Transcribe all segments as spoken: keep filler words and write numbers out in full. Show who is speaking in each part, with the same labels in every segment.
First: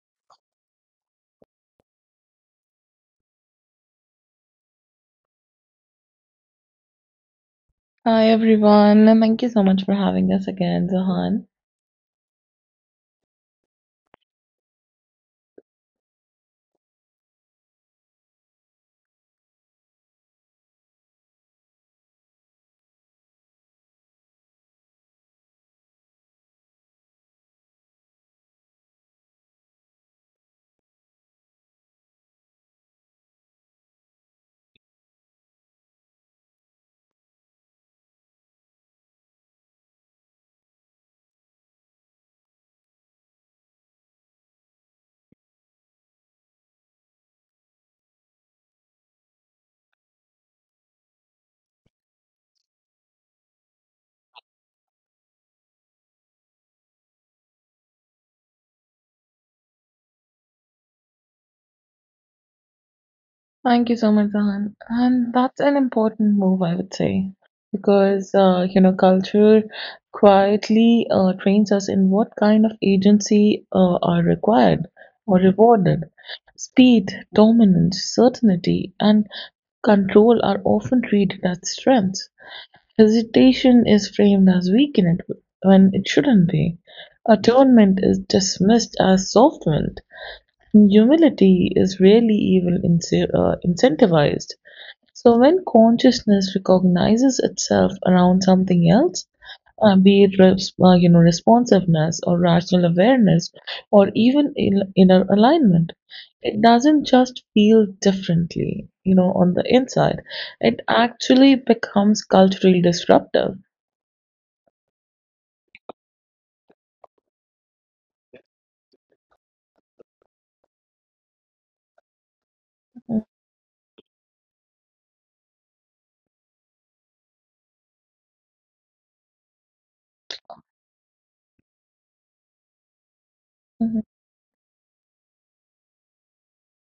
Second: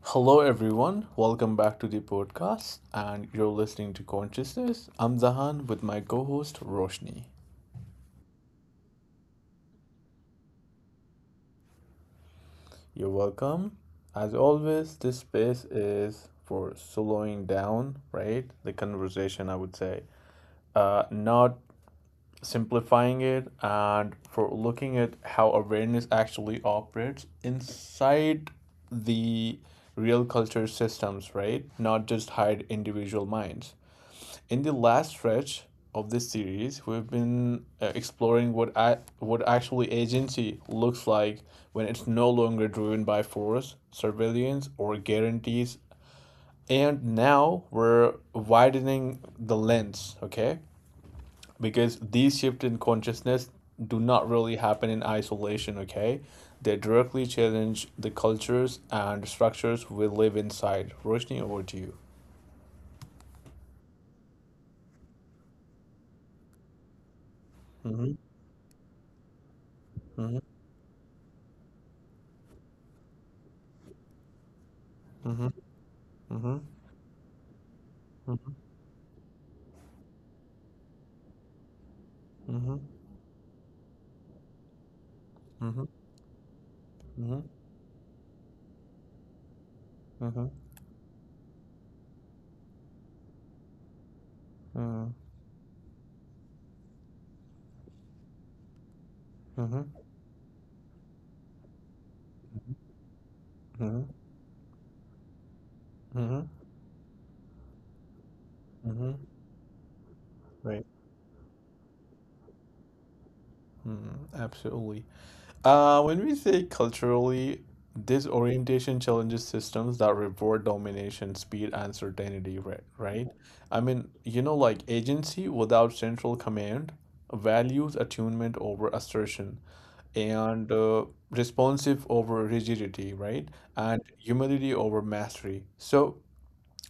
Speaker 1: Hello, everyone. Welcome back to the podcast, and you're listening to Consciousness. I'm Zahan with my co host Roshni.
Speaker 2: Hi everyone, thank you so much for having us again, Zahan.
Speaker 1: You're welcome. As always, this space is for slowing down, right? The conversation, I would say, uh, not simplifying it, and for looking at how awareness actually operates inside the real culture systems, right? Not just hide individual minds. In the last stretch of this series, we've been uh, exploring what a- what actually agency looks like when it's no longer driven by force, surveillance, or guarantees. And now we're widening the lens, okay? Because these shifts in consciousness do not really happen in isolation, okay? They directly challenge the cultures and structures we live inside. Roshni, over to you.
Speaker 2: Thank you so much, Zahan. And that's an important move, I would say,
Speaker 1: Mm-hmm,
Speaker 2: because uh, you know culture
Speaker 1: mm-hmm,
Speaker 2: quietly uh, trains us in what kind of agency uh, are required or
Speaker 1: mm-hmm,
Speaker 2: rewarded.
Speaker 1: mm-hmm,
Speaker 2: Speed, dominance,
Speaker 1: mm-hmm.
Speaker 2: certainty, and control are often treated as strengths.
Speaker 1: Mm-hmm.
Speaker 2: Hesitation is framed as weakened
Speaker 1: Mhm,
Speaker 2: when it shouldn't be.
Speaker 1: mhm,
Speaker 2: Atonement is dismissed as softness.
Speaker 1: mhm,
Speaker 2: Humility is rarely even ince- uh, incentivized.
Speaker 1: mhm,
Speaker 2: So, when consciousness recognizes itself around something else,
Speaker 1: mhm,
Speaker 2: uh, be it res- uh, you know responsiveness or rational awareness
Speaker 1: mhm,
Speaker 2: or even in- inner alignment,
Speaker 1: mhm,
Speaker 2: it doesn't just feel differently, you
Speaker 1: mhm,
Speaker 2: know, on the inside. It
Speaker 1: right.
Speaker 2: actually becomes culturally disruptive.
Speaker 1: Mhm, absolutely. Uh, when we say culturally, this orientation challenges systems that reward domination, speed, and certainty, right?
Speaker 2: Mhm.
Speaker 1: Right? I mean, you know, like agency without central command values attunement over assertion and uh, responsive over rigidity, right? And humility over mastery. So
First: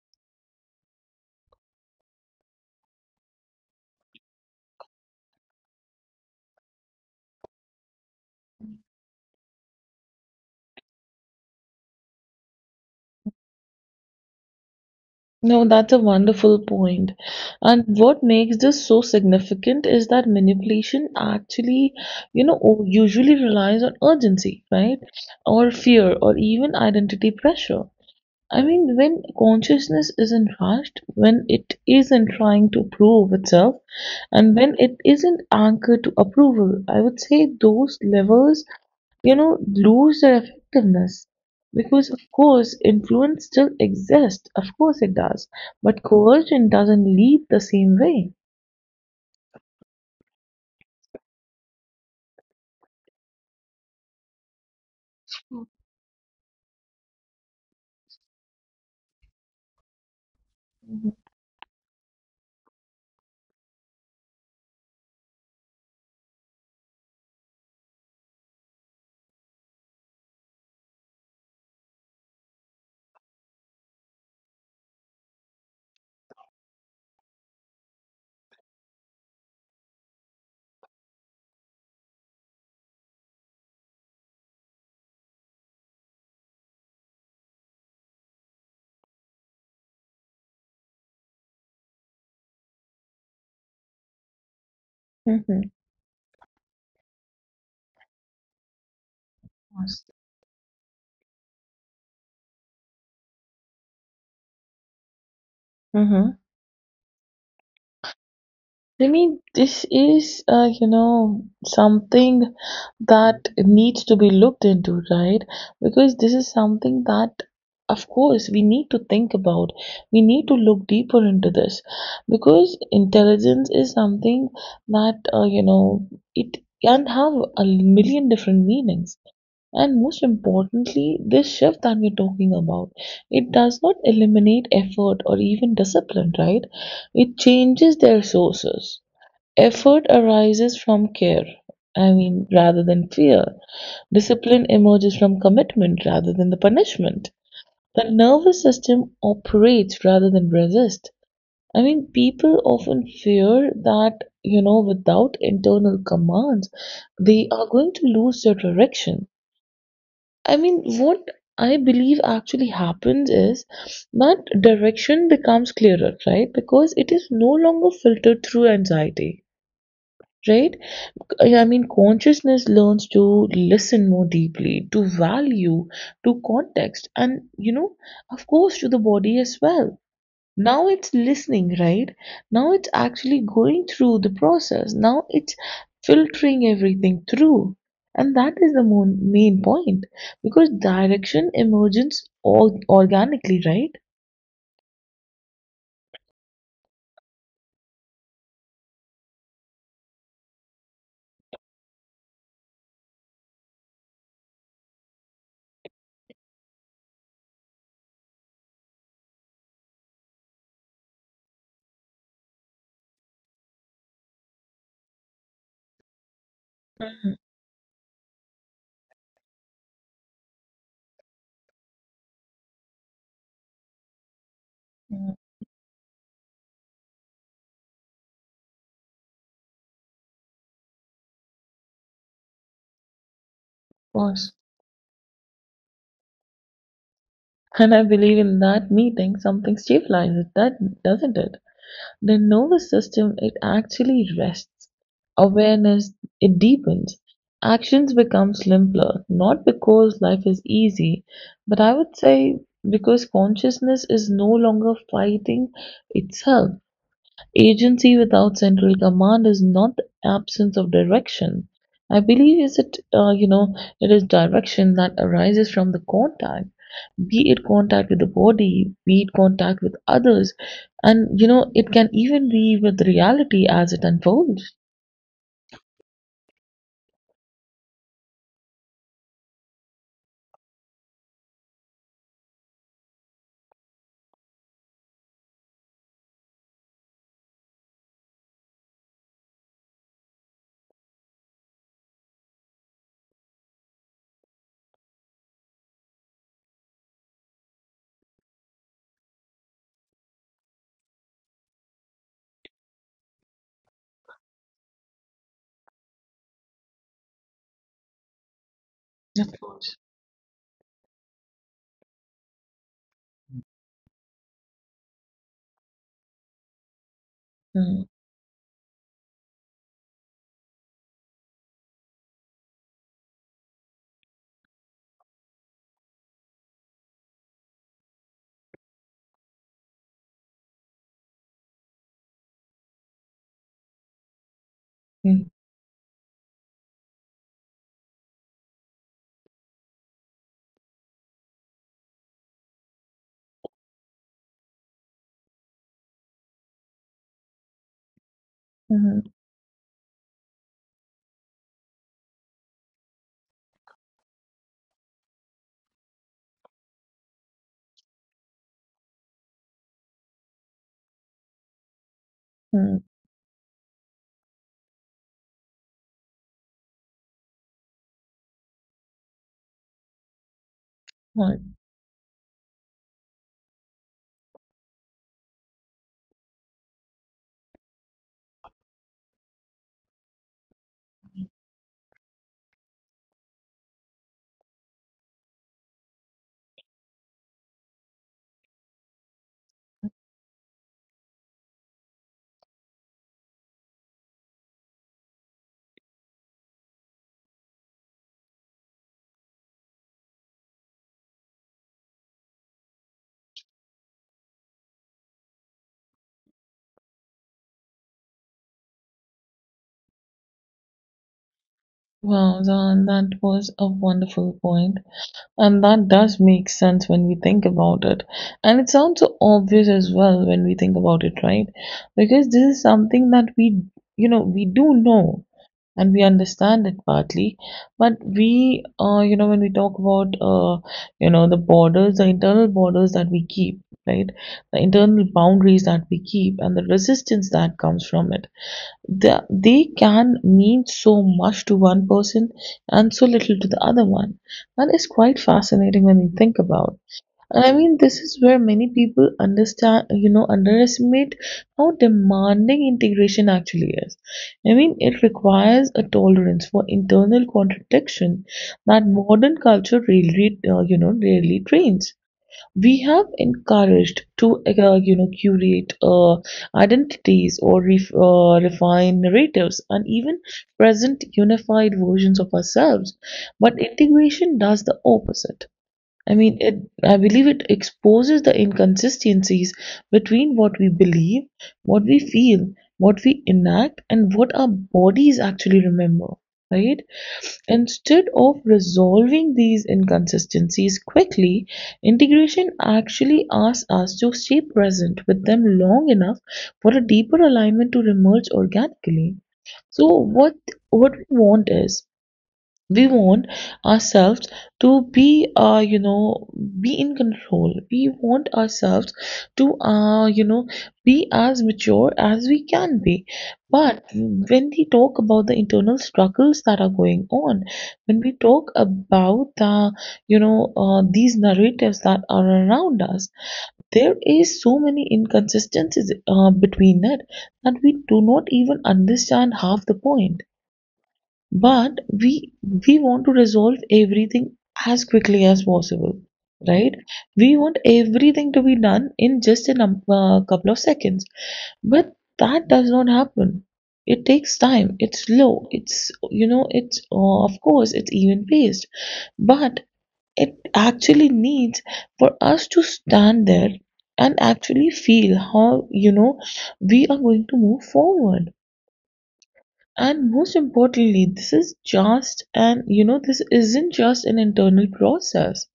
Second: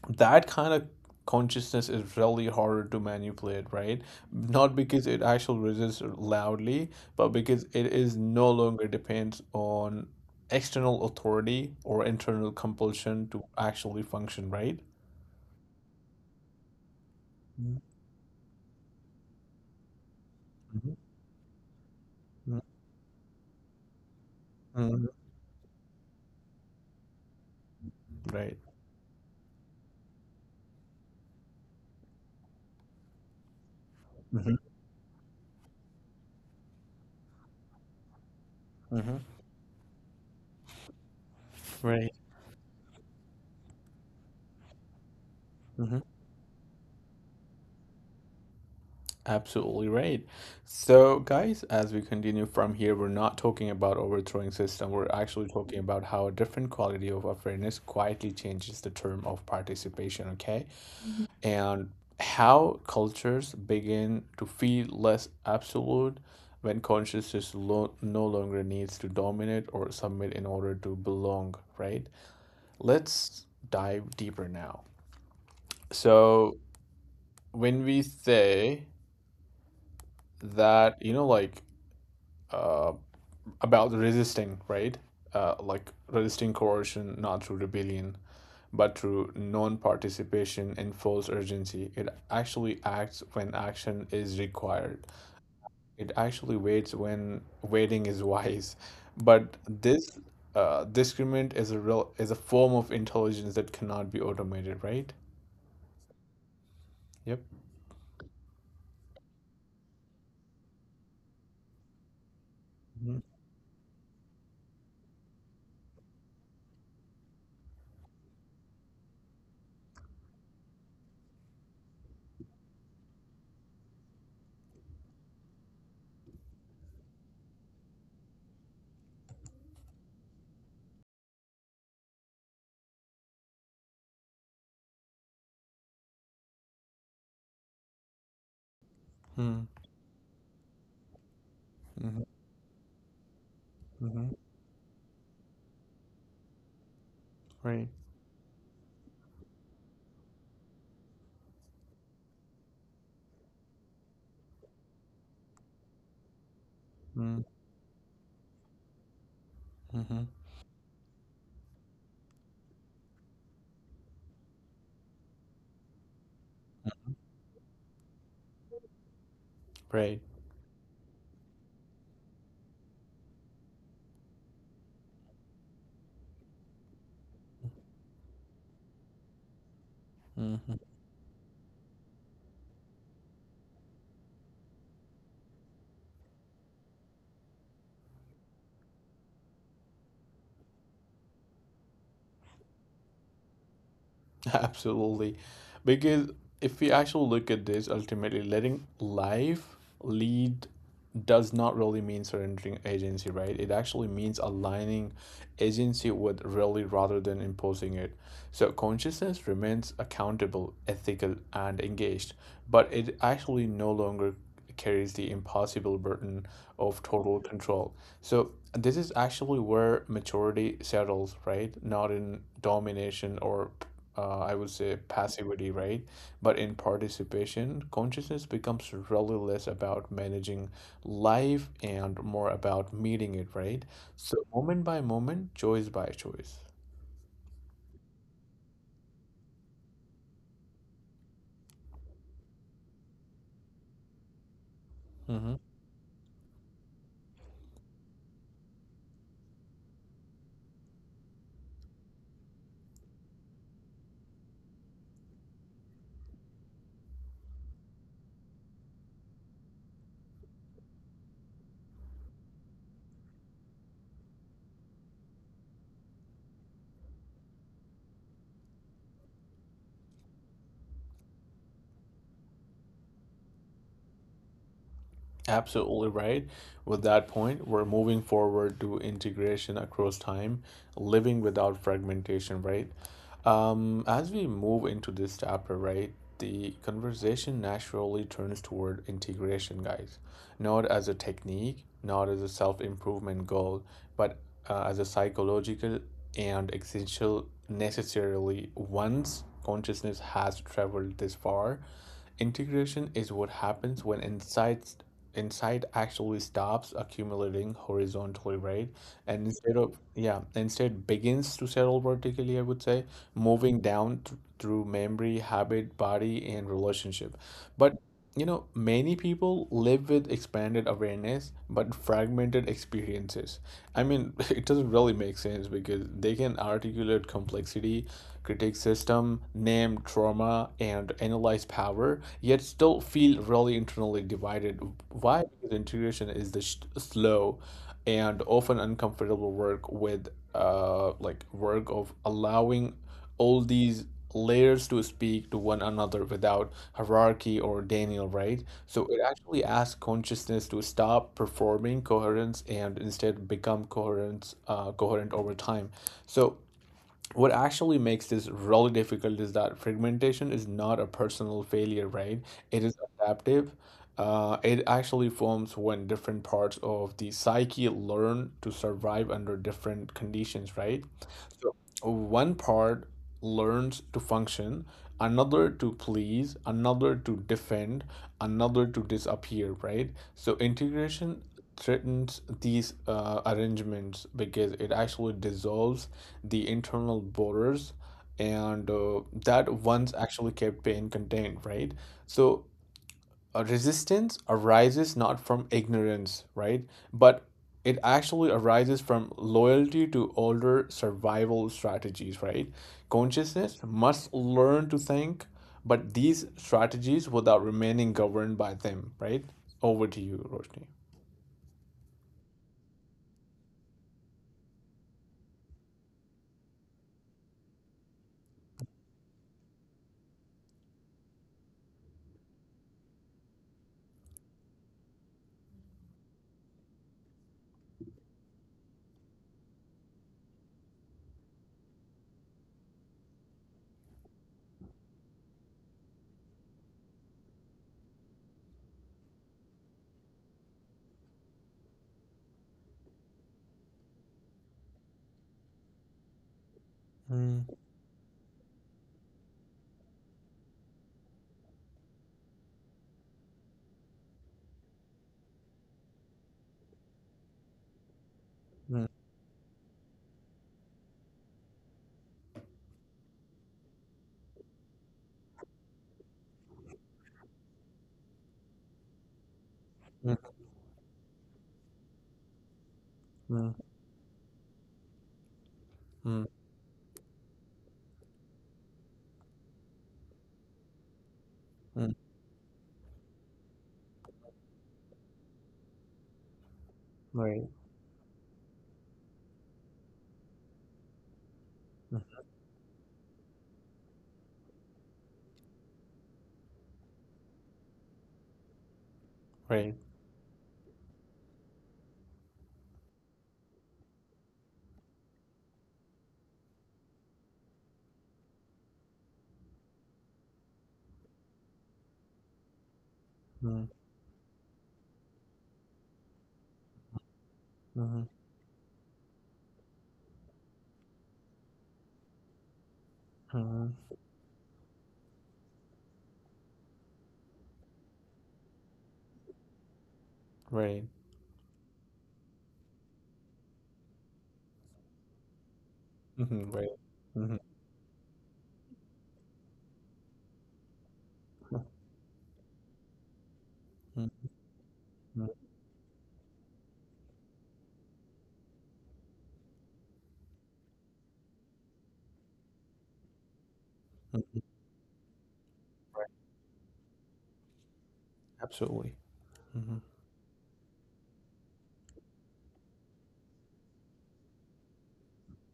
Speaker 1: that kind of consciousness is really harder to manipulate, right? Not because it actually resists loudly, but because it is no longer depends on external authority or internal compulsion to actually function, right?
Speaker 2: No, that's a wonderful point. And what makes this so significant is that
Speaker 1: Mhm.
Speaker 2: manipulation actually, you know,
Speaker 1: Mhm.
Speaker 2: o- usually relies on urgency,
Speaker 1: Mhm.
Speaker 2: right?
Speaker 1: Mhm.
Speaker 2: Or fear, or even identity pressure.
Speaker 1: Right.
Speaker 2: I mean, when consciousness isn't rushed, when it isn't trying to prove itself, and
Speaker 1: Hmm.
Speaker 2: when it isn't anchored to approval, I would say those levels,
Speaker 1: Hmm.
Speaker 2: you know, lose their effectiveness. Because,
Speaker 1: Right.
Speaker 2: of course, influence still exists. Of course it does. But coercion doesn't lead the same way.
Speaker 1: Absolutely right. So, guys, as we continue from here, we're not talking about overthrowing system. We're actually talking about how a different quality of awareness quietly changes the term of participation, okay? And how cultures begin to feel less absolute when consciousness lo- no longer needs to dominate or submit in order to belong, right? Let's dive deeper now. So, when we say that, you know, like, um about resisting, right? Uh, like resisting coercion not through rebellion, but through non participation and false urgency. It actually acts when action is required.
Speaker 2: Mm-hmm.
Speaker 1: It actually waits when waiting is wise. But this uh, discriminant is a real is a form of intelligence that cannot be automated, right?
Speaker 2: Mm-hmm.
Speaker 1: Yep.
Speaker 2: I mean, this is, uh, you know, something that needs to be looked into, right? Because this is something that, of course, we need to think about. We need to look deeper into this because intelligence is something that, uh, you know, it can have a million different meanings. And most importantly, this shift that we're talking about, it does not eliminate effort or even discipline, right? It changes their sources.
Speaker 1: Mm-hmm.
Speaker 2: Effort arises from care, I
Speaker 1: Mm-hmm.
Speaker 2: mean, rather than fear.
Speaker 1: Mm-hmm.
Speaker 2: Discipline emerges from commitment rather than the punishment.
Speaker 1: Right.
Speaker 2: The nervous system operates rather than resist. I mean, people often fear that, you know, without internal commands, they are going to lose their direction.
Speaker 1: Mm-hmm.
Speaker 2: I mean, what I believe actually happens is that direction becomes clearer, right? Because it is no longer filtered through anxiety,
Speaker 1: Right.
Speaker 2: right? I mean, consciousness learns to listen more deeply, to value, to context, and, you know, of course, to the body as well.
Speaker 1: Mm-hmm.
Speaker 2: Now it's listening, right? Now it's actually going through the process. Now it's filtering everything through. And that is the mo- main point because direction emerges all organically, right?
Speaker 1: Absolutely. Because if we actually look at this, ultimately letting life lead does not really mean surrendering agency, right? It actually means aligning agency with really rather than imposing it. So consciousness remains accountable, ethical, and engaged, but it actually no longer carries the impossible burden of
Speaker 2: Mm,
Speaker 1: total control. So this is actually where maturity settles, right? Not in domination or uh, I would say
Speaker 2: mm, of
Speaker 1: passivity, right? But in participation, consciousness becomes really less about managing life and more about meeting it, right? So
Speaker 2: course.
Speaker 1: moment by moment, choice by choice.
Speaker 2: And I believe in that meeting, something stabilizes, that doesn't it? The nervous system, it actually rests.
Speaker 1: Mm-hmm.
Speaker 2: Awareness, it deepens. Actions become simpler, not because life is easy, but I would say because consciousness is no longer fighting itself. Agency without central command is not the absence of direction. I believe is it, uh, you know, it is direction that arises from the contact, be it contact with the body, be it contact with others, and you know it can even be with reality as it unfolds.
Speaker 1: Absolutely right. With that point, we're moving forward to integration across time, living without fragmentation, right? Um, as we move into this chapter, right, the conversation naturally turns toward integration, guys, not as a technique, not as a self improvement goal, but uh, as a psychological and essential, necessarily once consciousness has traveled this far. Integration is what happens when insights insight actually stops accumulating horizontally, right? And
Speaker 2: Of
Speaker 1: instead
Speaker 2: course.
Speaker 1: of, yeah, instead begins to settle vertically, I would say, moving down th- through memory, habit, body, and relationship. But,
Speaker 2: Mm-hmm.
Speaker 1: you know, many people live with expanded awareness but fragmented experiences. I mean, it doesn't really make sense because they can articulate complexity, critique system, name trauma, and analyze power, yet still feel really internally divided. Why? Because integration is the sh- slow and often uncomfortable work with uh like work of allowing all these layers to speak to one another without hierarchy or Daniel, right? So it
Speaker 2: Mm-hmm.
Speaker 1: actually asks consciousness to stop performing coherence and instead become coherence, uh, coherent over time. So what actually makes this really difficult is that fragmentation is not a personal failure, right? It is adaptive. Uh, it actually forms when different parts of the psyche learn to survive under different conditions, right?
Speaker 2: Right.
Speaker 1: So one part learns to function, another to please, another to defend, another to disappear, right? So integration threatens these uh, arrangements because it actually dissolves the internal borders and uh, that once actually kept pain contained, right? So uh, resistance arises not from ignorance, right? But it actually arises from loyalty to older survival strategies, right? Consciousness must learn to think, but these strategies without remaining governed by them, right? Over to you, Roshni.
Speaker 2: Wow, Zan, that was a wonderful point. And that does make sense when we think about it. And it sounds so obvious as well when we think about it, right? Because this is something that we, you know, we do know and we understand it partly. But we, uh, you know, when we talk about, uh, you know, the borders, the internal borders that we keep, right? The internal boundaries that we keep and the resistance that comes from it the, they can mean so much to one person and so little to the other one. And it's quite fascinating when you think about.
Speaker 1: Mm,
Speaker 2: And I mean, this is where many people understand, you know, underestimate how demanding integration actually is. I mean, it requires a tolerance for internal contradiction
Speaker 1: mm,
Speaker 2: that modern culture really, uh, you know, rarely trains. We have encouraged to uh, you know curate uh, identities or ref, uh, refine narratives and
Speaker 1: mm,
Speaker 2: even present unified versions of ourselves,
Speaker 1: mm,
Speaker 2: but integration does the opposite. I
Speaker 1: mm,
Speaker 2: mean, it, I believe it exposes the inconsistencies between what we believe, what
Speaker 1: mm,
Speaker 2: we feel, what we enact, and what our bodies actually remember, right?
Speaker 1: right,
Speaker 2: Instead of resolving these inconsistencies quickly,
Speaker 1: mm.
Speaker 2: integration actually asks us to stay present with them long enough for a deeper alignment to emerge organically.
Speaker 1: Right,
Speaker 2: So, what what we want is we want ourselves to be, uh, you know, be in control. We want ourselves to, uh, you know, be as mature as we can be,
Speaker 1: mm,
Speaker 2: but when we talk about the internal struggles that are going on, when
Speaker 1: mhm,
Speaker 2: we talk about the, you know, uh, these narratives that are around us,
Speaker 1: mhm,
Speaker 2: there is so many inconsistencies uh, between it that we do not even understand half the point,
Speaker 1: right,
Speaker 2: but we we want to resolve everything as quickly as possible,
Speaker 1: hmm, right,
Speaker 2: right?
Speaker 1: hmm,
Speaker 2: We
Speaker 1: mm,
Speaker 2: want everything to be done in just a num- uh, couple of seconds, but that does not happen. It
Speaker 1: mm,
Speaker 2: takes time, it's
Speaker 1: mm,
Speaker 2: slow, it's, you know, it's, uh, of course, it's even paced, but it actually needs for us to stand there and
Speaker 1: mm,
Speaker 2: actually feel how, you know, we are going to move forward.
Speaker 1: absolutely. Hmm.
Speaker 2: And most importantly, this is just an, you know, this isn't just an internal process.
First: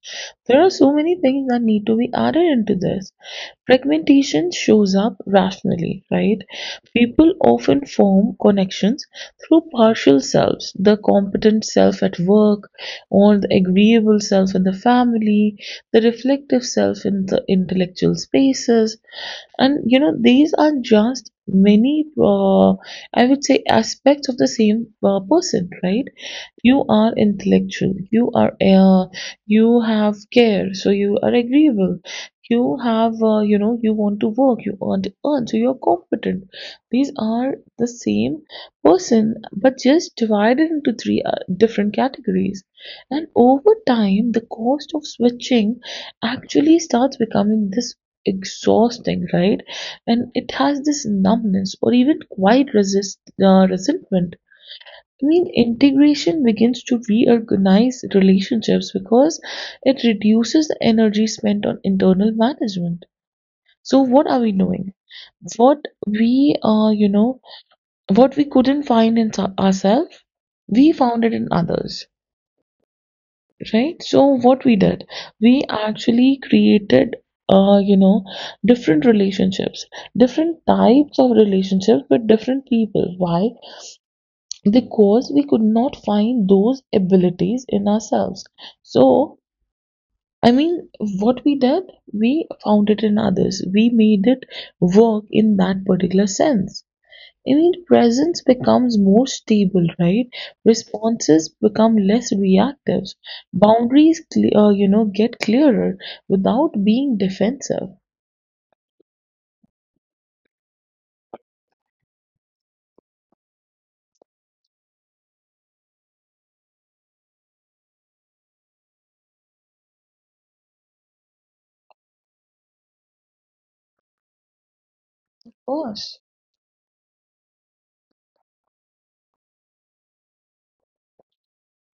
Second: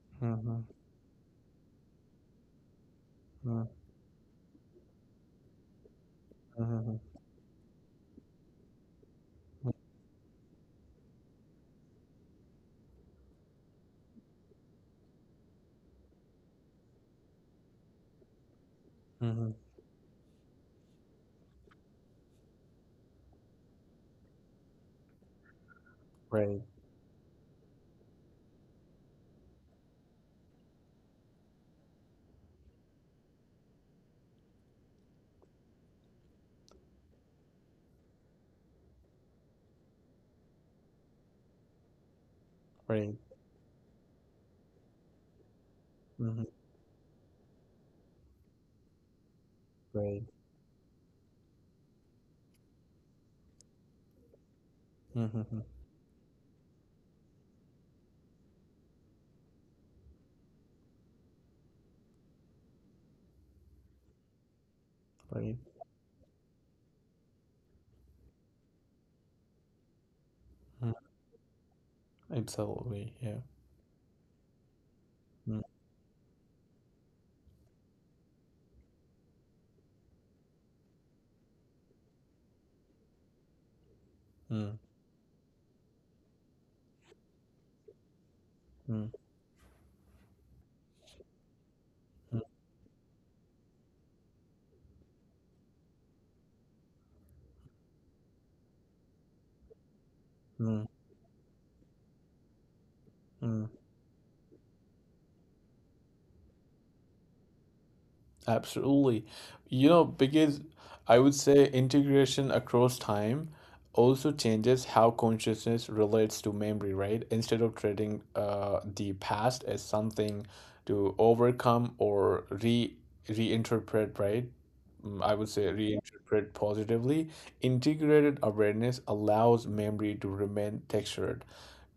Speaker 2: There
Speaker 1: Mhm,
Speaker 2: are so many things that need to be added into this.
Speaker 1: mm,
Speaker 2: Fragmentation shows up rationally, right?
Speaker 1: mhm,
Speaker 2: People often form connections through
Speaker 1: mhm,
Speaker 2: partial selves, the competent self at work, or the agreeable self in the family, the reflective self in the intellectual spaces,
Speaker 1: mhm.
Speaker 2: and you know these are just many, uh, I would say, aspects of the same uh, person, right?
Speaker 1: Right,
Speaker 2: You are intellectual, you are, uh, you have care, so you are agreeable. You have, uh, you know, you want to work, you want to earn, so you're competent. These are the same person but just divided into three uh, different categories.
Speaker 1: right.
Speaker 2: And over time the cost of switching
Speaker 1: Mhm,
Speaker 2: actually starts becoming this exhausting, right?
Speaker 1: right.
Speaker 2: And it has this numbness or even quite resist uh, resentment. I
Speaker 1: Mhm,
Speaker 2: mean,
Speaker 1: mhm,
Speaker 2: integration begins to reorganize relationships because it reduces the energy spent on internal management. So, what are we doing?
Speaker 1: right.
Speaker 2: What we, uh, you know, what we couldn't find in so, ourselves,
Speaker 1: Mm,
Speaker 2: we found it in others,
Speaker 1: absolutely, yeah.
Speaker 2: right? So, what we did,
Speaker 1: Mm,
Speaker 2: we actually created, uh, you know, different relationships, different types of relationships with different people. Why?
Speaker 1: mm,
Speaker 2: Because we could not find those abilities in ourselves.
Speaker 1: mm,
Speaker 2: So, I mean, what we did,
Speaker 1: mm,
Speaker 2: we found it in others. We made it work in that particular sense. I mean, presence becomes more stable, right?
Speaker 1: mm,
Speaker 2: Responses become less reactive.
Speaker 1: mm.
Speaker 2: Boundaries, cle- uh, you know, get clearer without being defensive. Of
Speaker 1: Absolutely. You know, because I would say integration across time also changes how consciousness relates to memory, right? Instead of treating uh, the past as something to overcome or re reinterpret, right? Mm, I would say
Speaker 2: course.
Speaker 1: reinterpret positively. Integrated awareness allows memory to remain textured,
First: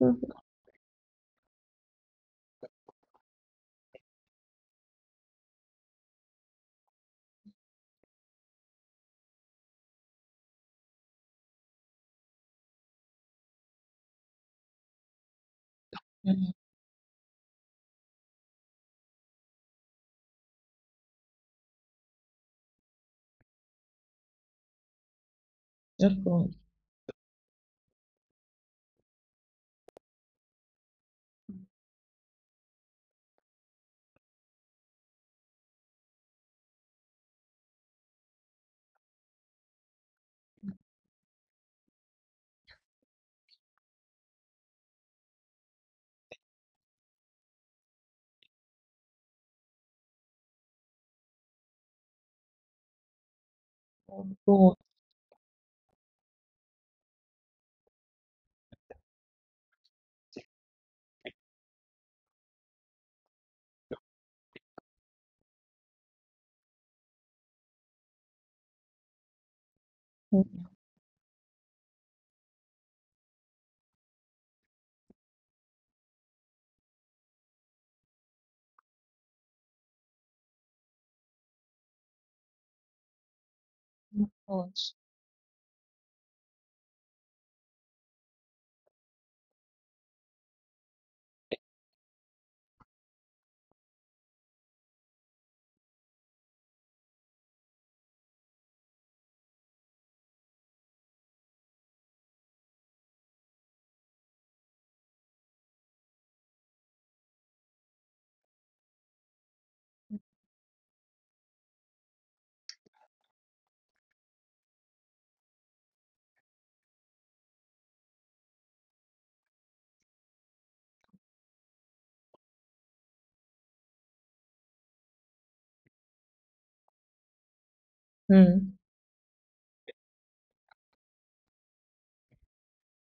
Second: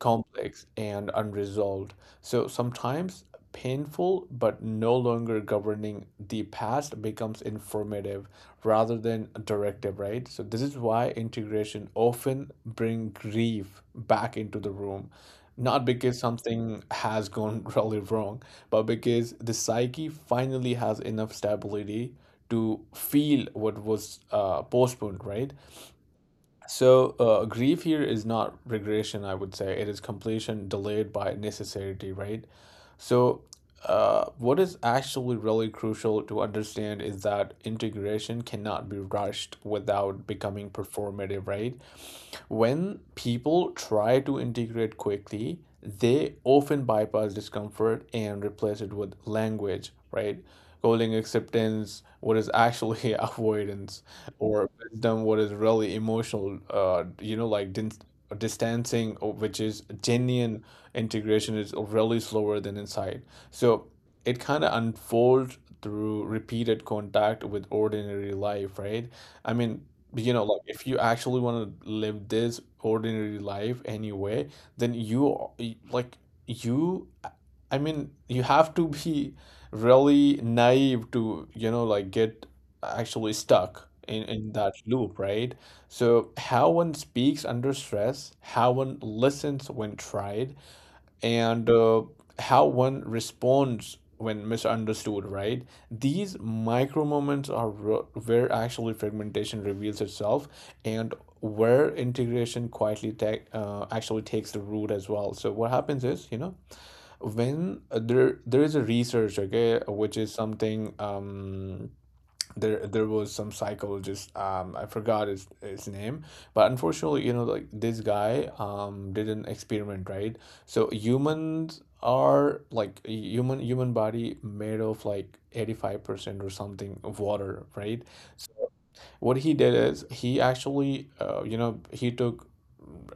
Speaker 2: Mhm.
Speaker 1: and unresolved so sometimes painful but no longer governing the past becomes informative rather than directive, right? So this is why integration often bring grief back into the room. Not because
Speaker 2: Mhm.
Speaker 1: something has gone really wrong, but because the psyche finally has enough stability to feel what was uh, postponed, right?
Speaker 2: Of course.
Speaker 1: So, uh, grief here is not regression, I would say. It is completion delayed by necessity, right? So, uh, what is actually really crucial to understand is that integration cannot be rushed without becoming performative, right? When people try to integrate quickly, they often bypass discomfort and replace it with language, right? Calling acceptance what is actually avoidance,
Speaker 2: Of
Speaker 1: or
Speaker 2: course.
Speaker 1: wisdom what is really emotional, uh, you know, like din- distancing, uh, which is genuine integration, is really slower than insight. So it kind of unfolds through repeated contact with ordinary life, right? I mean, you know, like
Speaker 2: Mhm.
Speaker 1: if you actually want to live this ordinary life anyway, then you are- y- like you I mean you have to be really naive to, you know, like get actually stuck in
Speaker 2: Of
Speaker 1: in that
Speaker 2: course.
Speaker 1: loop, right? So how one speaks under stress, how one listens when tried, and uh, how one responds when misunderstood, right? These micro moments are ro- where actually fragmentation reveals itself and where integration quietly take uh, actually takes the root as well. So what happens is, you know, when uh, there there is a research, okay, which is something, um there there was some psychologist, um I forgot his his name, but unfortunately, you know, like this guy um did an experiment, right? So humans are like human human body made of like eighty-five percent or something of water, right?
Speaker 2: Mm.
Speaker 1: What he did is he actually, uh, you know, he took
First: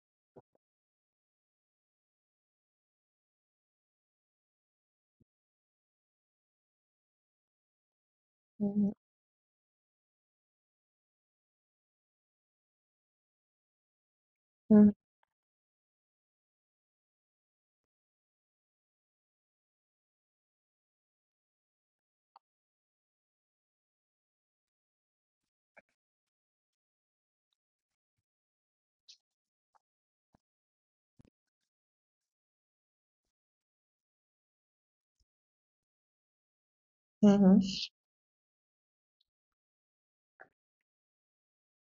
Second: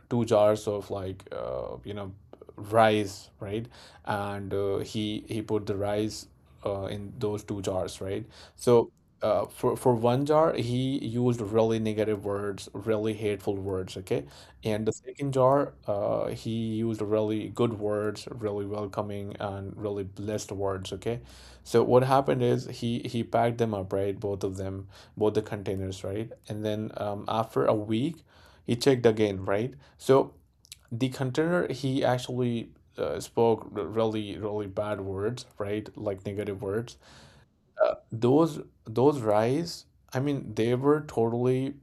Speaker 1: two jars of like, uh, you know, rice, right? And uh, he he put the rice uh, in those two jars, right? So
Speaker 2: Mm.
Speaker 1: uh, for for one jar he used really negative words, really hateful words, okay? And
Speaker 2: Mm.
Speaker 1: the second jar, uh, he used really good words, really welcoming and really blessed words, okay? So what happened is he he packed them up, right, both of them, both the containers, right? And then, um, after a week, he checked again, right? So the container, he actually uh, spoke really, really bad words, right? Like negative words.
Speaker 2: Mhm.
Speaker 1: Uh, those those rice, I mean, they were totally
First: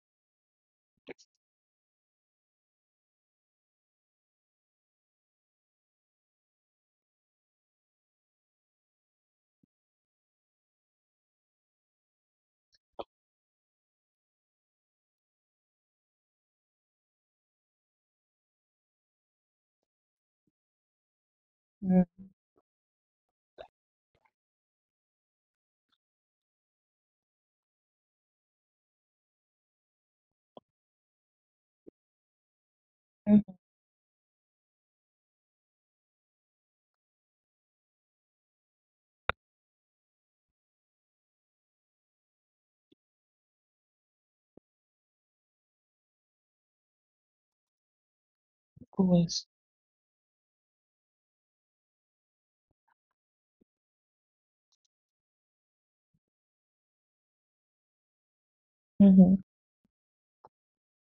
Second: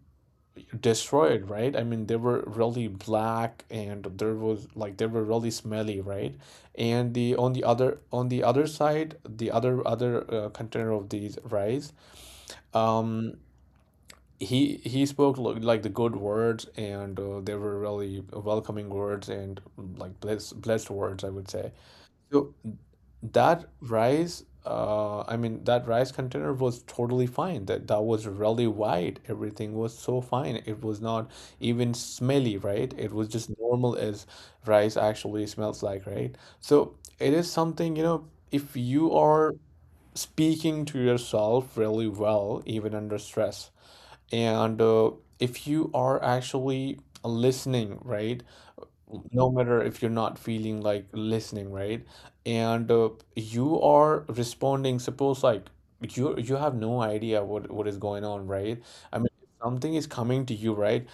Speaker 1: destroyed, right? I mean, they were really black and there was like they were really smelly, right? And the on the other on the other side, the other other uh, container of these rice, um he he spoke lo- like the good words and uh, they were really welcoming words and like blessed blessed words, I would say.
Speaker 2: Mm.
Speaker 1: So that rice, uh I mean that rice container was totally fine. That that was really white. Everything was so fine. It was not even smelly, right? It was just
Speaker 2: Mhm.
Speaker 1: normal as rice actually smells like, right? So it is something, you know, if you are speaking to yourself really well even under stress, and uh, if you are actually listening, right,
Speaker 2: Always.
Speaker 1: no matter if you're not feeling like listening, right? And uh, you are responding. Suppose like you you have no idea what what is going on, right? I mean,
Speaker 2: Mhm.
Speaker 1: if something is coming to you, right?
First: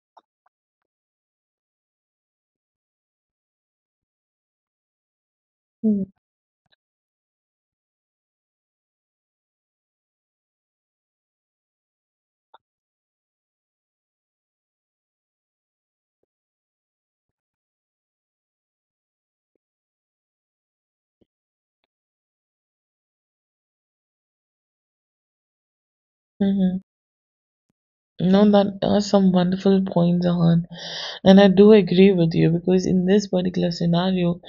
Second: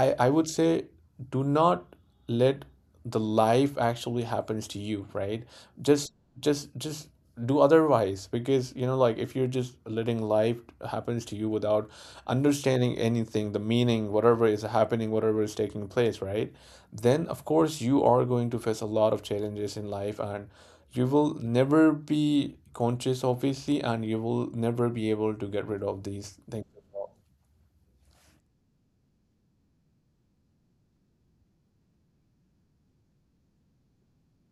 Speaker 1: I I would say do not let the life actually happens to you, right?
Speaker 2: Mm.
Speaker 1: Just just just do otherwise because, you know, like if you're just letting life happens to you without understanding anything, the meaning, whatever is happening, whatever is taking place, right, then of course you are going to face a lot of challenges in life and you will never be conscious, obviously, and you will never be able to get rid of these things.
Speaker 2: Mhm. No, that are some wonderful points, Ahan. And I do agree with you because in this particular scenario,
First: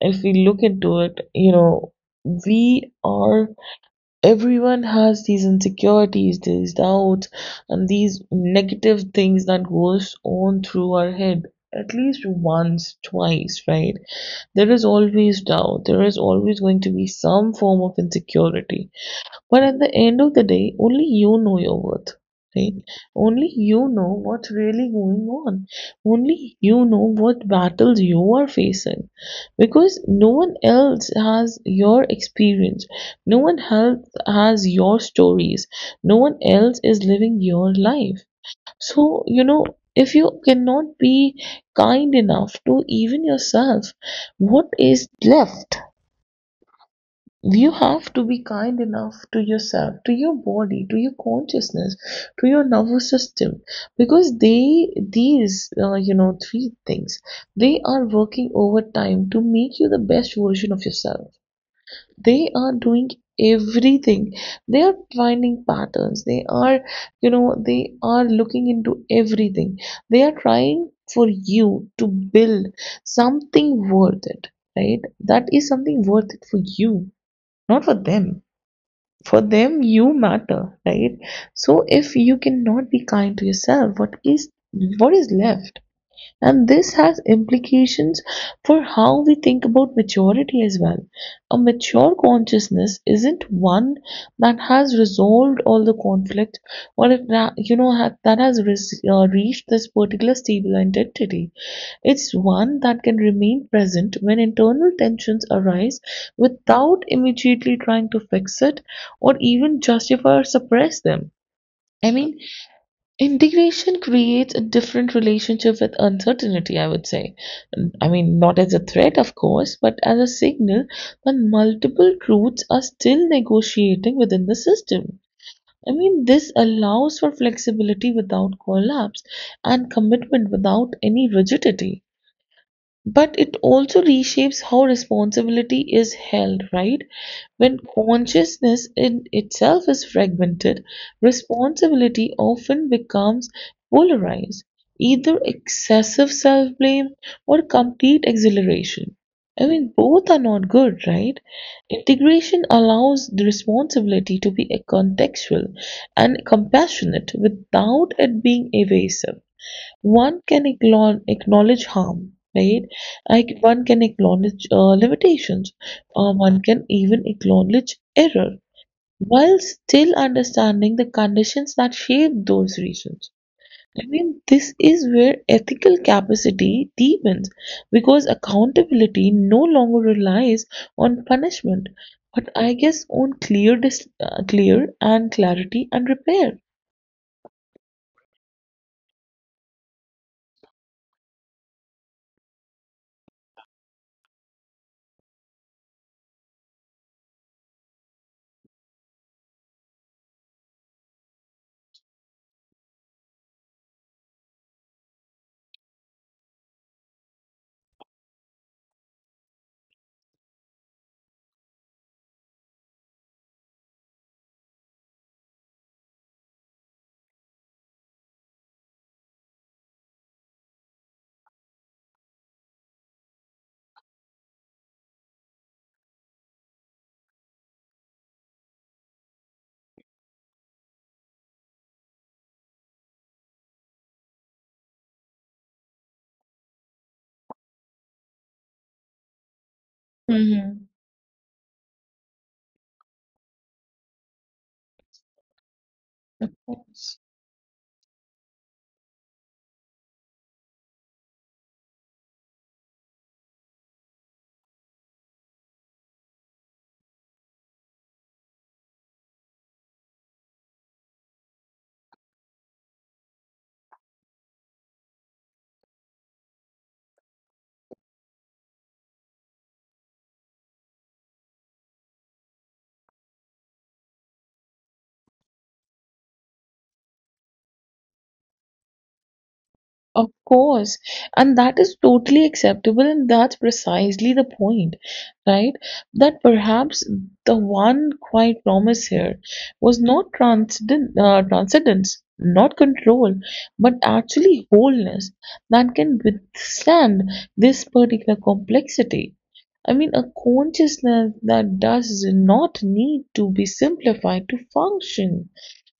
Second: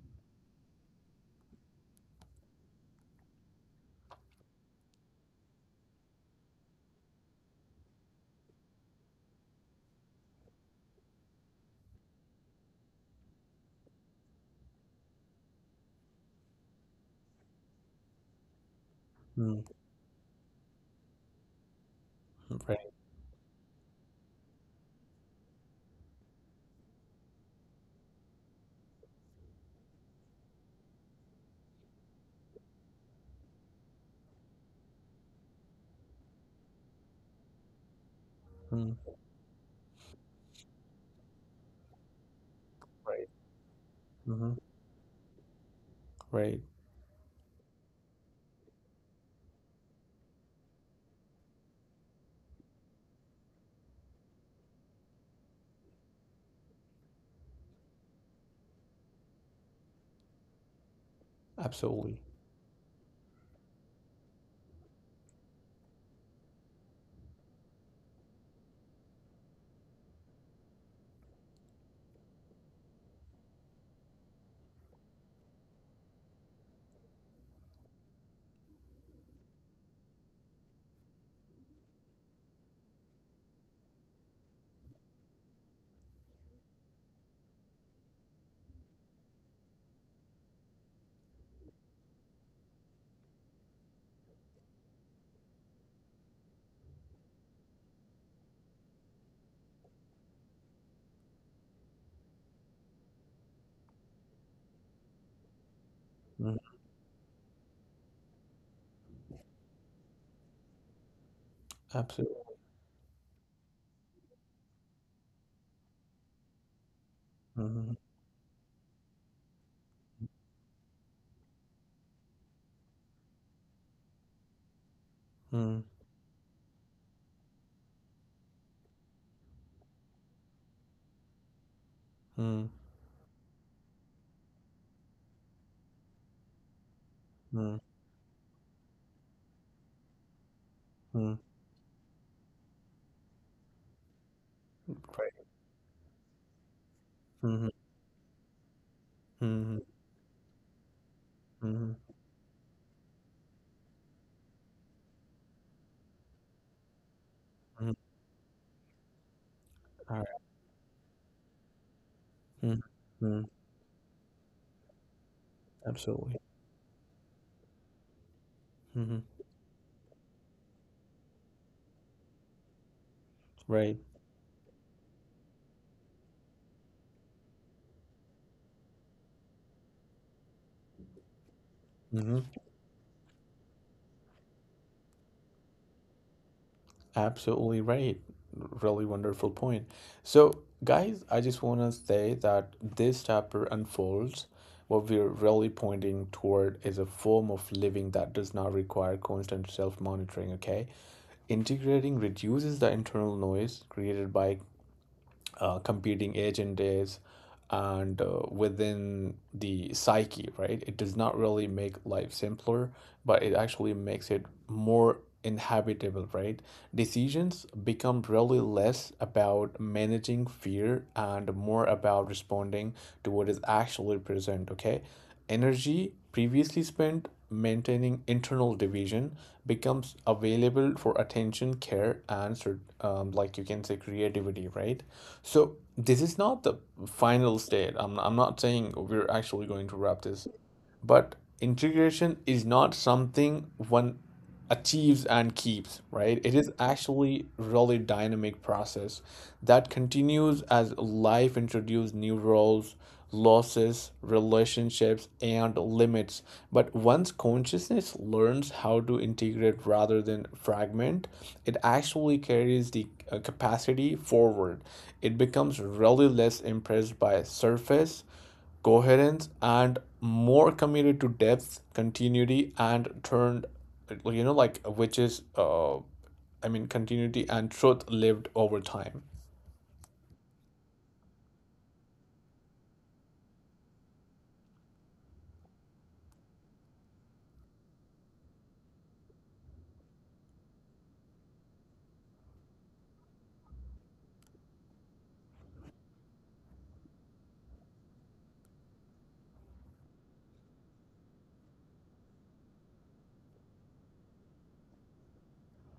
Speaker 2: if we look into it, you know, we are. Everyone has these insecurities, these doubts and these negative things that goes on through our head at least once, twice, right? There is always doubt. There is always going to be some form of insecurity. But
Speaker 1: Mm,
Speaker 2: at the end of the day, only you know your worth,
Speaker 1: mm,
Speaker 2: right?
Speaker 1: right,
Speaker 2: Only you know what's really going on. Only you know what battles you are facing. Because no one else has your experience. No one else has your stories. No one else is living your life.
Speaker 1: mm,
Speaker 2: So, you know, if you cannot be kind enough to even
Speaker 1: right,
Speaker 2: yourself,
Speaker 1: mhm,
Speaker 2: what is left?
Speaker 1: right,
Speaker 2: You have to be kind enough to yourself, to your body, to your consciousness, to your nervous system, because they, these, uh, you know, three things, they are working overtime to make you the best version of yourself.
Speaker 1: absolutely,
Speaker 2: They are doing everything. They are finding patterns. They are, you know, they are looking into everything. They are trying for you to build something worth it, right? That is something worth it for you, not for them. For them, you matter, right? So if you cannot be kind to yourself, what is what is left? And this has implications for how we think about maturity as well. A mature consciousness isn't one that has resolved all the conflict or if that, you know, ha- that has res- uh, reached this particular stable identity. It's one that can remain present when internal tensions arise
Speaker 1: mm,
Speaker 2: without immediately trying to fix it or even justify or suppress them. I mean,
Speaker 1: absolutely,
Speaker 2: integration creates a different relationship with uncertainty, I would say.
Speaker 1: mhm,
Speaker 2: I mean, not as a threat, of course, but as a signal that multiple truths are still negotiating within the system.
Speaker 1: mm,
Speaker 2: I mean, this allows for flexibility without collapse and commitment without any rigidity,
Speaker 1: mm,
Speaker 2: but it also reshapes how responsibility is held, right? When
Speaker 1: mm,
Speaker 2: consciousness in itself is fragmented,
Speaker 1: mm,
Speaker 2: responsibility often becomes polarized, either
Speaker 1: right,
Speaker 2: excessive self-blame or
Speaker 1: mhm,
Speaker 2: complete exhilaration. I
Speaker 1: mm-hmm.
Speaker 2: mean, both are not good, right?
Speaker 1: Mhm,
Speaker 2: Integration allows the responsibility to be a contextual and compassionate
Speaker 1: mhm,
Speaker 2: without it being evasive.
Speaker 1: all right,
Speaker 2: One can acknowl- acknowledge harm,
Speaker 1: mm,
Speaker 2: right? I,
Speaker 1: mm,
Speaker 2: c- one can acknowledge uh, limitations, uh,
Speaker 1: absolutely,
Speaker 2: one can even acknowledge error,
Speaker 1: mm-hmm.
Speaker 2: while still understanding the conditions that shape those reasons.
Speaker 1: Right.
Speaker 2: I mean, this is where ethical capacity deepens because accountability no longer relies on punishment,
Speaker 1: Mhm.
Speaker 2: but I guess on clear, dis- uh, clear and clarity and repair.
Speaker 1: Absolutely right. Really wonderful point. So, guys, I just want to say that this chapter unfolds. What we're really pointing toward is a form of living that does not require constant self monitoring, okay? Integrating reduces the internal noise created by uh, competing agent is and uh, within the psyche, right? It does not really make life simpler, but it actually makes it more inhabitable, right? Decisions become really less about managing fear and more about responding to what is actually present, okay? Energy previously spent maintaining internal division becomes available for attention, care, and um, like you can say creativity, right? So this is not the final state. I'm, I'm not saying we're actually going to wrap this,
Speaker 2: hmm
Speaker 1: but integration is not something one achieves and keeps, right? It is actually really dynamic process that continues as life introduces new roles, losses, relationships, and limits. But once consciousness learns how to integrate rather than fragment, it actually carries the uh, capacity forward. It becomes really less impressed by surface coherence and more committed to depth, continuity, and turned, you know like which is uh I mean continuity and truth lived over time.
Speaker 2: Of course, and that is totally acceptable, and that's precisely the point, right? That perhaps the one quiet promise here was not transcendent, uh, transcendence, not control, but actually wholeness that can withstand this particular complexity. I mean, a consciousness that does not need to be simplified to function,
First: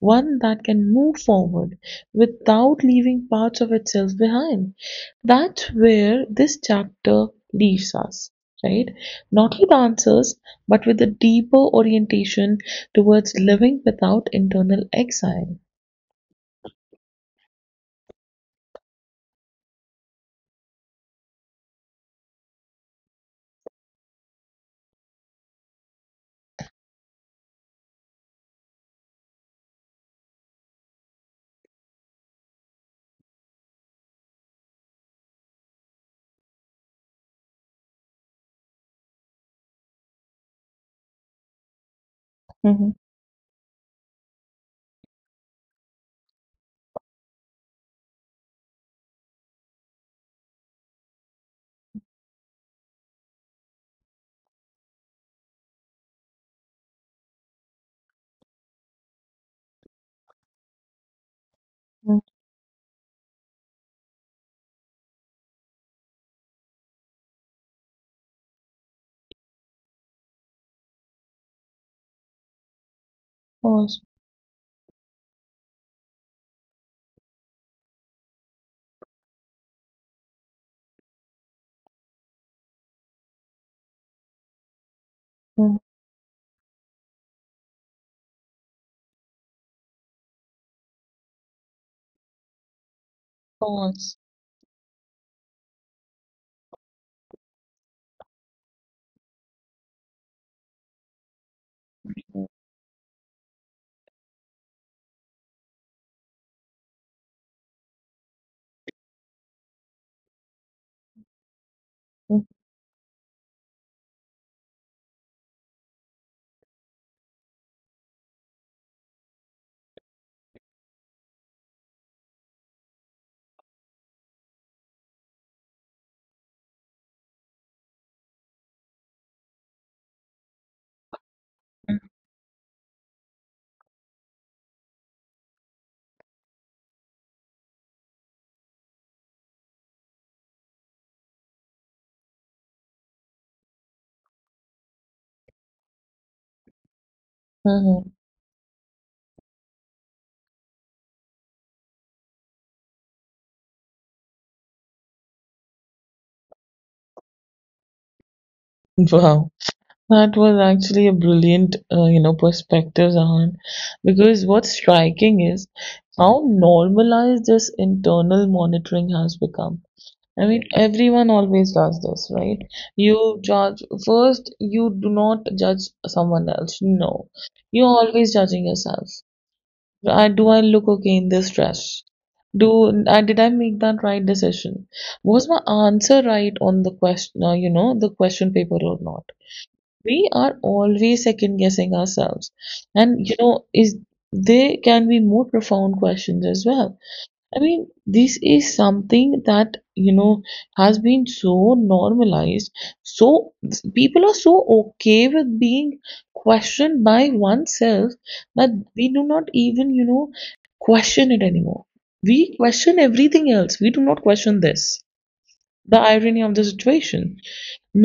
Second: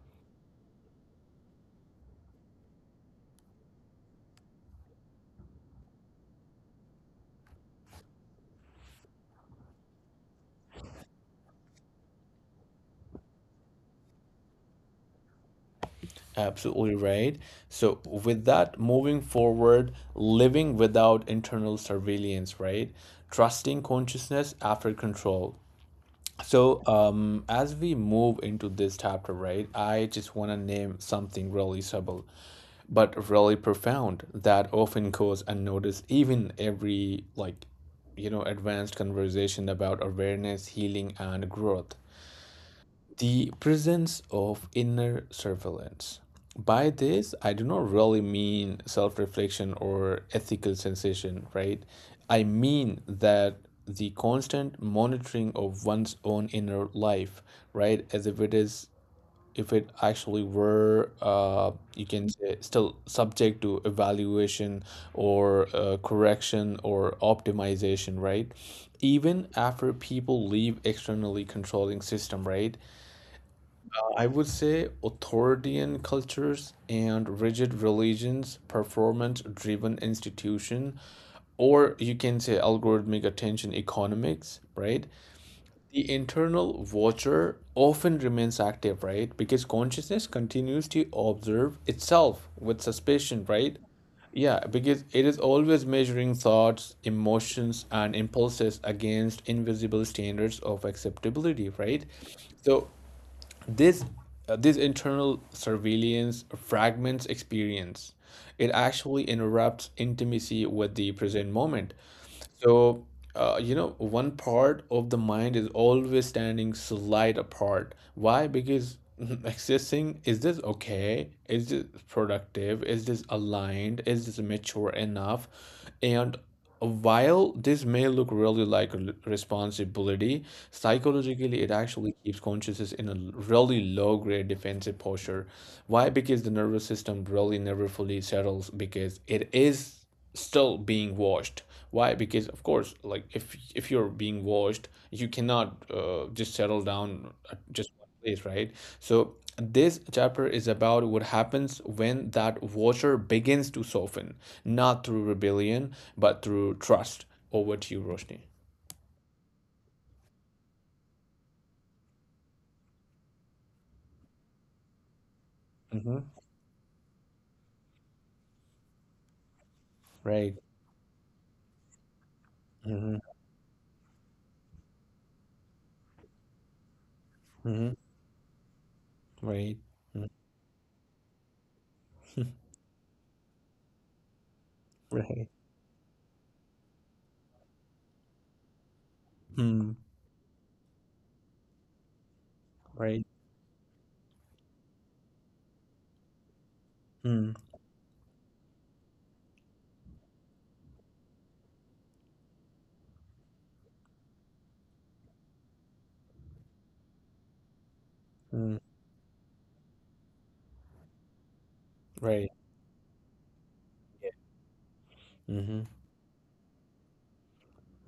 Speaker 2: one that can move forward without leaving parts of itself behind. That's where this chapter leaves us, right? Not with answers, but with a deeper orientation towards living without internal exile.
Speaker 1: Absolutely right. So with that, moving forward, living without internal surveillance, right? Trusting consciousness after control. So, um, as we move into this chapter, right, I just want to name something really subtle but really profound that often goes unnoticed, even every like, you know, advanced conversation about awareness, healing, and growth.
Speaker 2: Mhm.
Speaker 1: The presence of inner surveillance. By this, I do not really mean self reflection or ethical sensation, right? I mean that the constant monitoring of one's own inner life, right? As if it is, If it actually were, uh, you
Speaker 2: Of
Speaker 1: can say, still subject to evaluation or uh, correction or optimization, right? Even after people leave externally controlling system, right?
Speaker 2: course.
Speaker 1: I would say authoritarian cultures and rigid religions, performance-driven institution, or you can say algorithmic attention economics, right?
Speaker 2: Of
Speaker 1: The internal watcher often remains active, right? Because consciousness continues to observe itself with suspicion, right?
Speaker 2: course.
Speaker 1: Yeah, because it is always measuring thoughts, emotions, and impulses against invisible standards of acceptability, right? So this uh, this internal surveillance fragments experience. It actually interrupts intimacy with the present moment. So, uh, you know, one part of the mind is always standing slight apart. Why? Because accessing, is this okay? Is this productive? Is this aligned? Is this mature enough? And while this may look really like a l- responsibility, psychologically it actually keeps consciousness in a l- really low grade defensive posture. Why? Because the nervous system really never fully settles, because it is still being washed. Why? Because of course, like if if you're being washed, you cannot uh, just settle down at just
Speaker 2: Mhm.
Speaker 1: place, right? So this chapter is about what happens when that water begins to soften, not through rebellion, but through trust. Over to you, Roshni.
Speaker 2: Wow. That was actually a brilliant, uh, you know, perspective, Zahan, because what's striking is
Speaker 1: Mm-hmm.
Speaker 2: how normalized this internal monitoring has become. I
Speaker 1: Right.
Speaker 2: mean, everyone always does this, right?
Speaker 1: Mm-hmm.
Speaker 2: You judge first, you do not judge someone else. No, you're
Speaker 1: Mm-hmm.
Speaker 2: always judging yourself.
Speaker 1: Right.
Speaker 2: I,
Speaker 1: Mm.
Speaker 2: do I look okay in this dress? Do I Did I make that right decision?
Speaker 1: Right.
Speaker 2: Was my answer right on the question, uh, you know, the question paper or not?
Speaker 1: Mm.
Speaker 2: We are always second guessing ourselves,
Speaker 1: Right.
Speaker 2: and you know, is, they can be more profound questions as well.
Speaker 1: Mm.
Speaker 2: I mean, this is something that, you know, has been so normalized. So people are so okay with being questioned by oneself that
Speaker 1: Mm.
Speaker 2: we do not even, you know, question it anymore. We
Speaker 1: Right.
Speaker 2: question everything else, we do not question this,
Speaker 1: Mm-hmm.
Speaker 2: the irony of the situation.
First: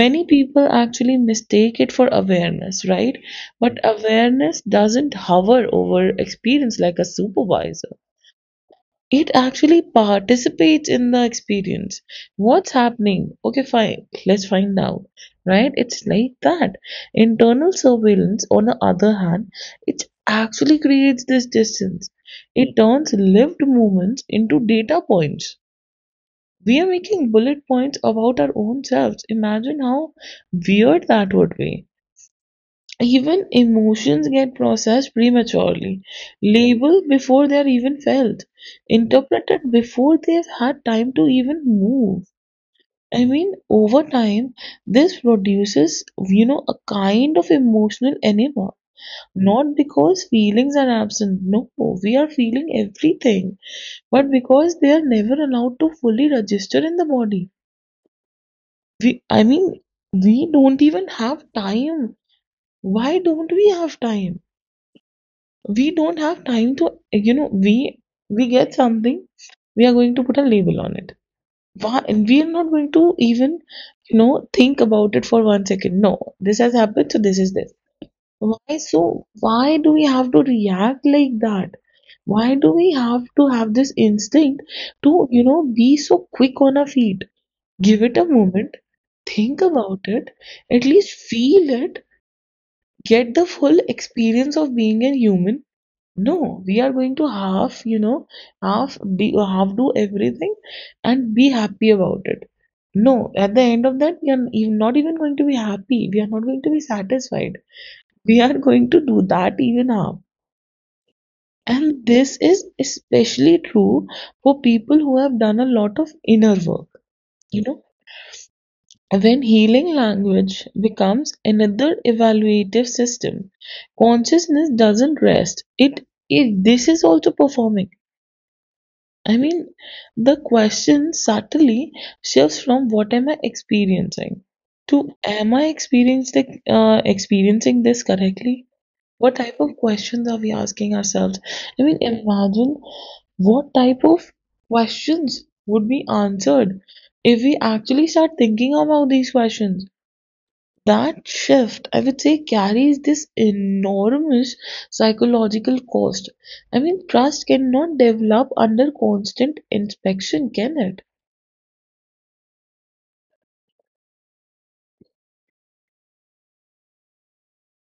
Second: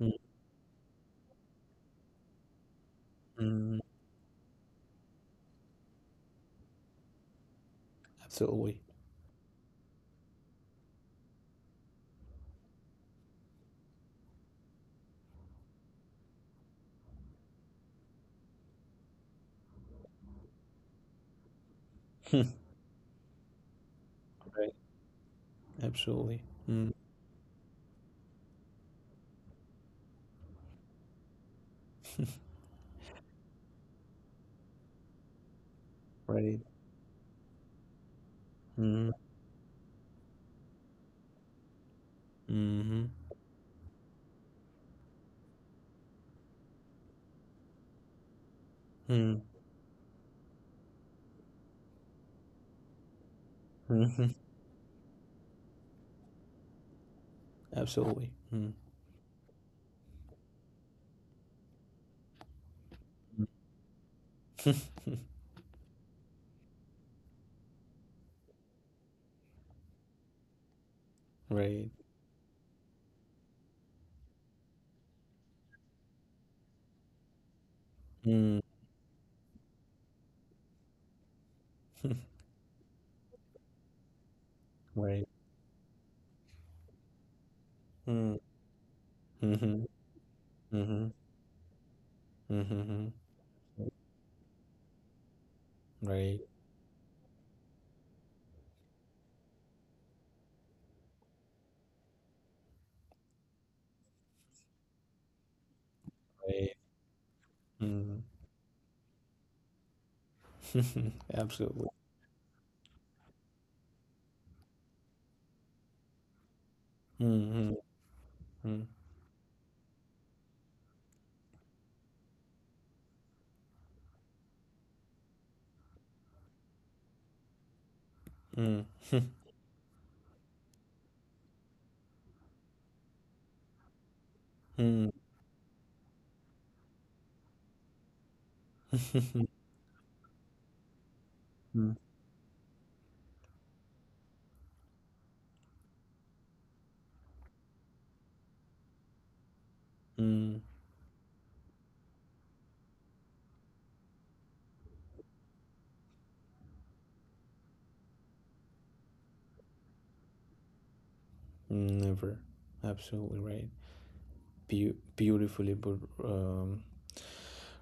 Speaker 1: Mm-hmm. Mm.
Speaker 2: people actually mistake it for awareness, right? But
Speaker 1: Mm.
Speaker 2: awareness doesn't hover over experience like a supervisor.
Speaker 1: Absolutely.
Speaker 2: It actually participates in the experience. What's happening? Okay, fine. Let's find out. Right? It's like that. Internal surveillance, on the other hand, it actually creates this distance. It turns lived moments into
Speaker 1: Right.
Speaker 2: data points.
Speaker 1: Absolutely.
Speaker 2: We're
Speaker 1: Mm.
Speaker 2: making bullet points about our own selves. Imagine how weird that would be. Even emotions get processed prematurely,
Speaker 1: Right.
Speaker 2: labeled before they're even felt,
Speaker 1: Mm.
Speaker 2: interpreted before they've had time to even move.
Speaker 1: Mm-hmm.
Speaker 2: I mean, over time, this produces, you know, a kind of emotional enema.
Speaker 1: Mm.
Speaker 2: Not because feelings are absent. No, we are feeling everything,
Speaker 1: Mm-hmm.
Speaker 2: but because they are never allowed to fully register in the body.
Speaker 1: Absolutely. Mm.
Speaker 2: We, I mean, we don't even have time. Why don't we have time? We don't have time to, you know, we we get something, we are going to put a label on it.
Speaker 1: Right.
Speaker 2: Why, and we are not going to even, you know, think about it for one second. No, this has happened, so this is this.
Speaker 1: Mm.
Speaker 2: Why so? Why do we have to react like that? Why do we have to have this instinct to,
Speaker 1: Right.
Speaker 2: you know, be so quick on our feet? Give it a
Speaker 1: Mm.
Speaker 2: moment. Think
Speaker 1: Mhm.
Speaker 2: about it, at least
Speaker 1: Mhm.
Speaker 2: feel it,
Speaker 1: Mhm. Mhm.
Speaker 2: get the full experience of being a human.
Speaker 1: Right.
Speaker 2: No, we are going to half, you know, half be half do everything and be happy about it. No, at the end of that, we are ev- not even going to be happy. We are not going to be
Speaker 1: Right.
Speaker 2: satisfied.
Speaker 1: Mm.
Speaker 2: We are going to do that even half.
Speaker 1: Absolutely.
Speaker 2: And this is especially true for people who have done a lot of inner work. You
Speaker 1: Mhm.
Speaker 2: know,
Speaker 1: Mm.
Speaker 2: when healing language becomes another evaluative system, consciousness doesn't rest. It, it This is also performing.
Speaker 1: Mm.
Speaker 2: I mean, the question subtly shifts from what am I experiencing
Speaker 1: Mm.
Speaker 2: to am I experiencing uh, experiencing this correctly? What type of questions are we asking ourselves? I
Speaker 1: Mm.
Speaker 2: mean, imagine what type of questions would be answered if we actually start thinking about these questions. That shift, I would say, carries this enormous psychological cost. I mean, trust cannot develop under constant inspection, can it?
Speaker 1: Mm. Never. Absolutely right. Beau beautifully put, um,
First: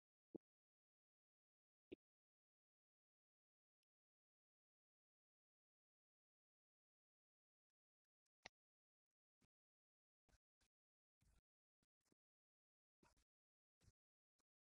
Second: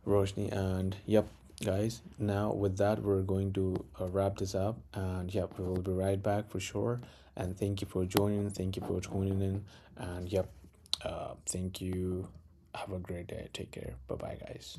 Speaker 1: Roshni. And yep, guys, now with that, we're going to uh, wrap this up. And yep, we will be right back for sure. And thank you for joining. Thank you for tuning in. And yep, uh, thank you. Have a great day. Take care. Bye bye, guys.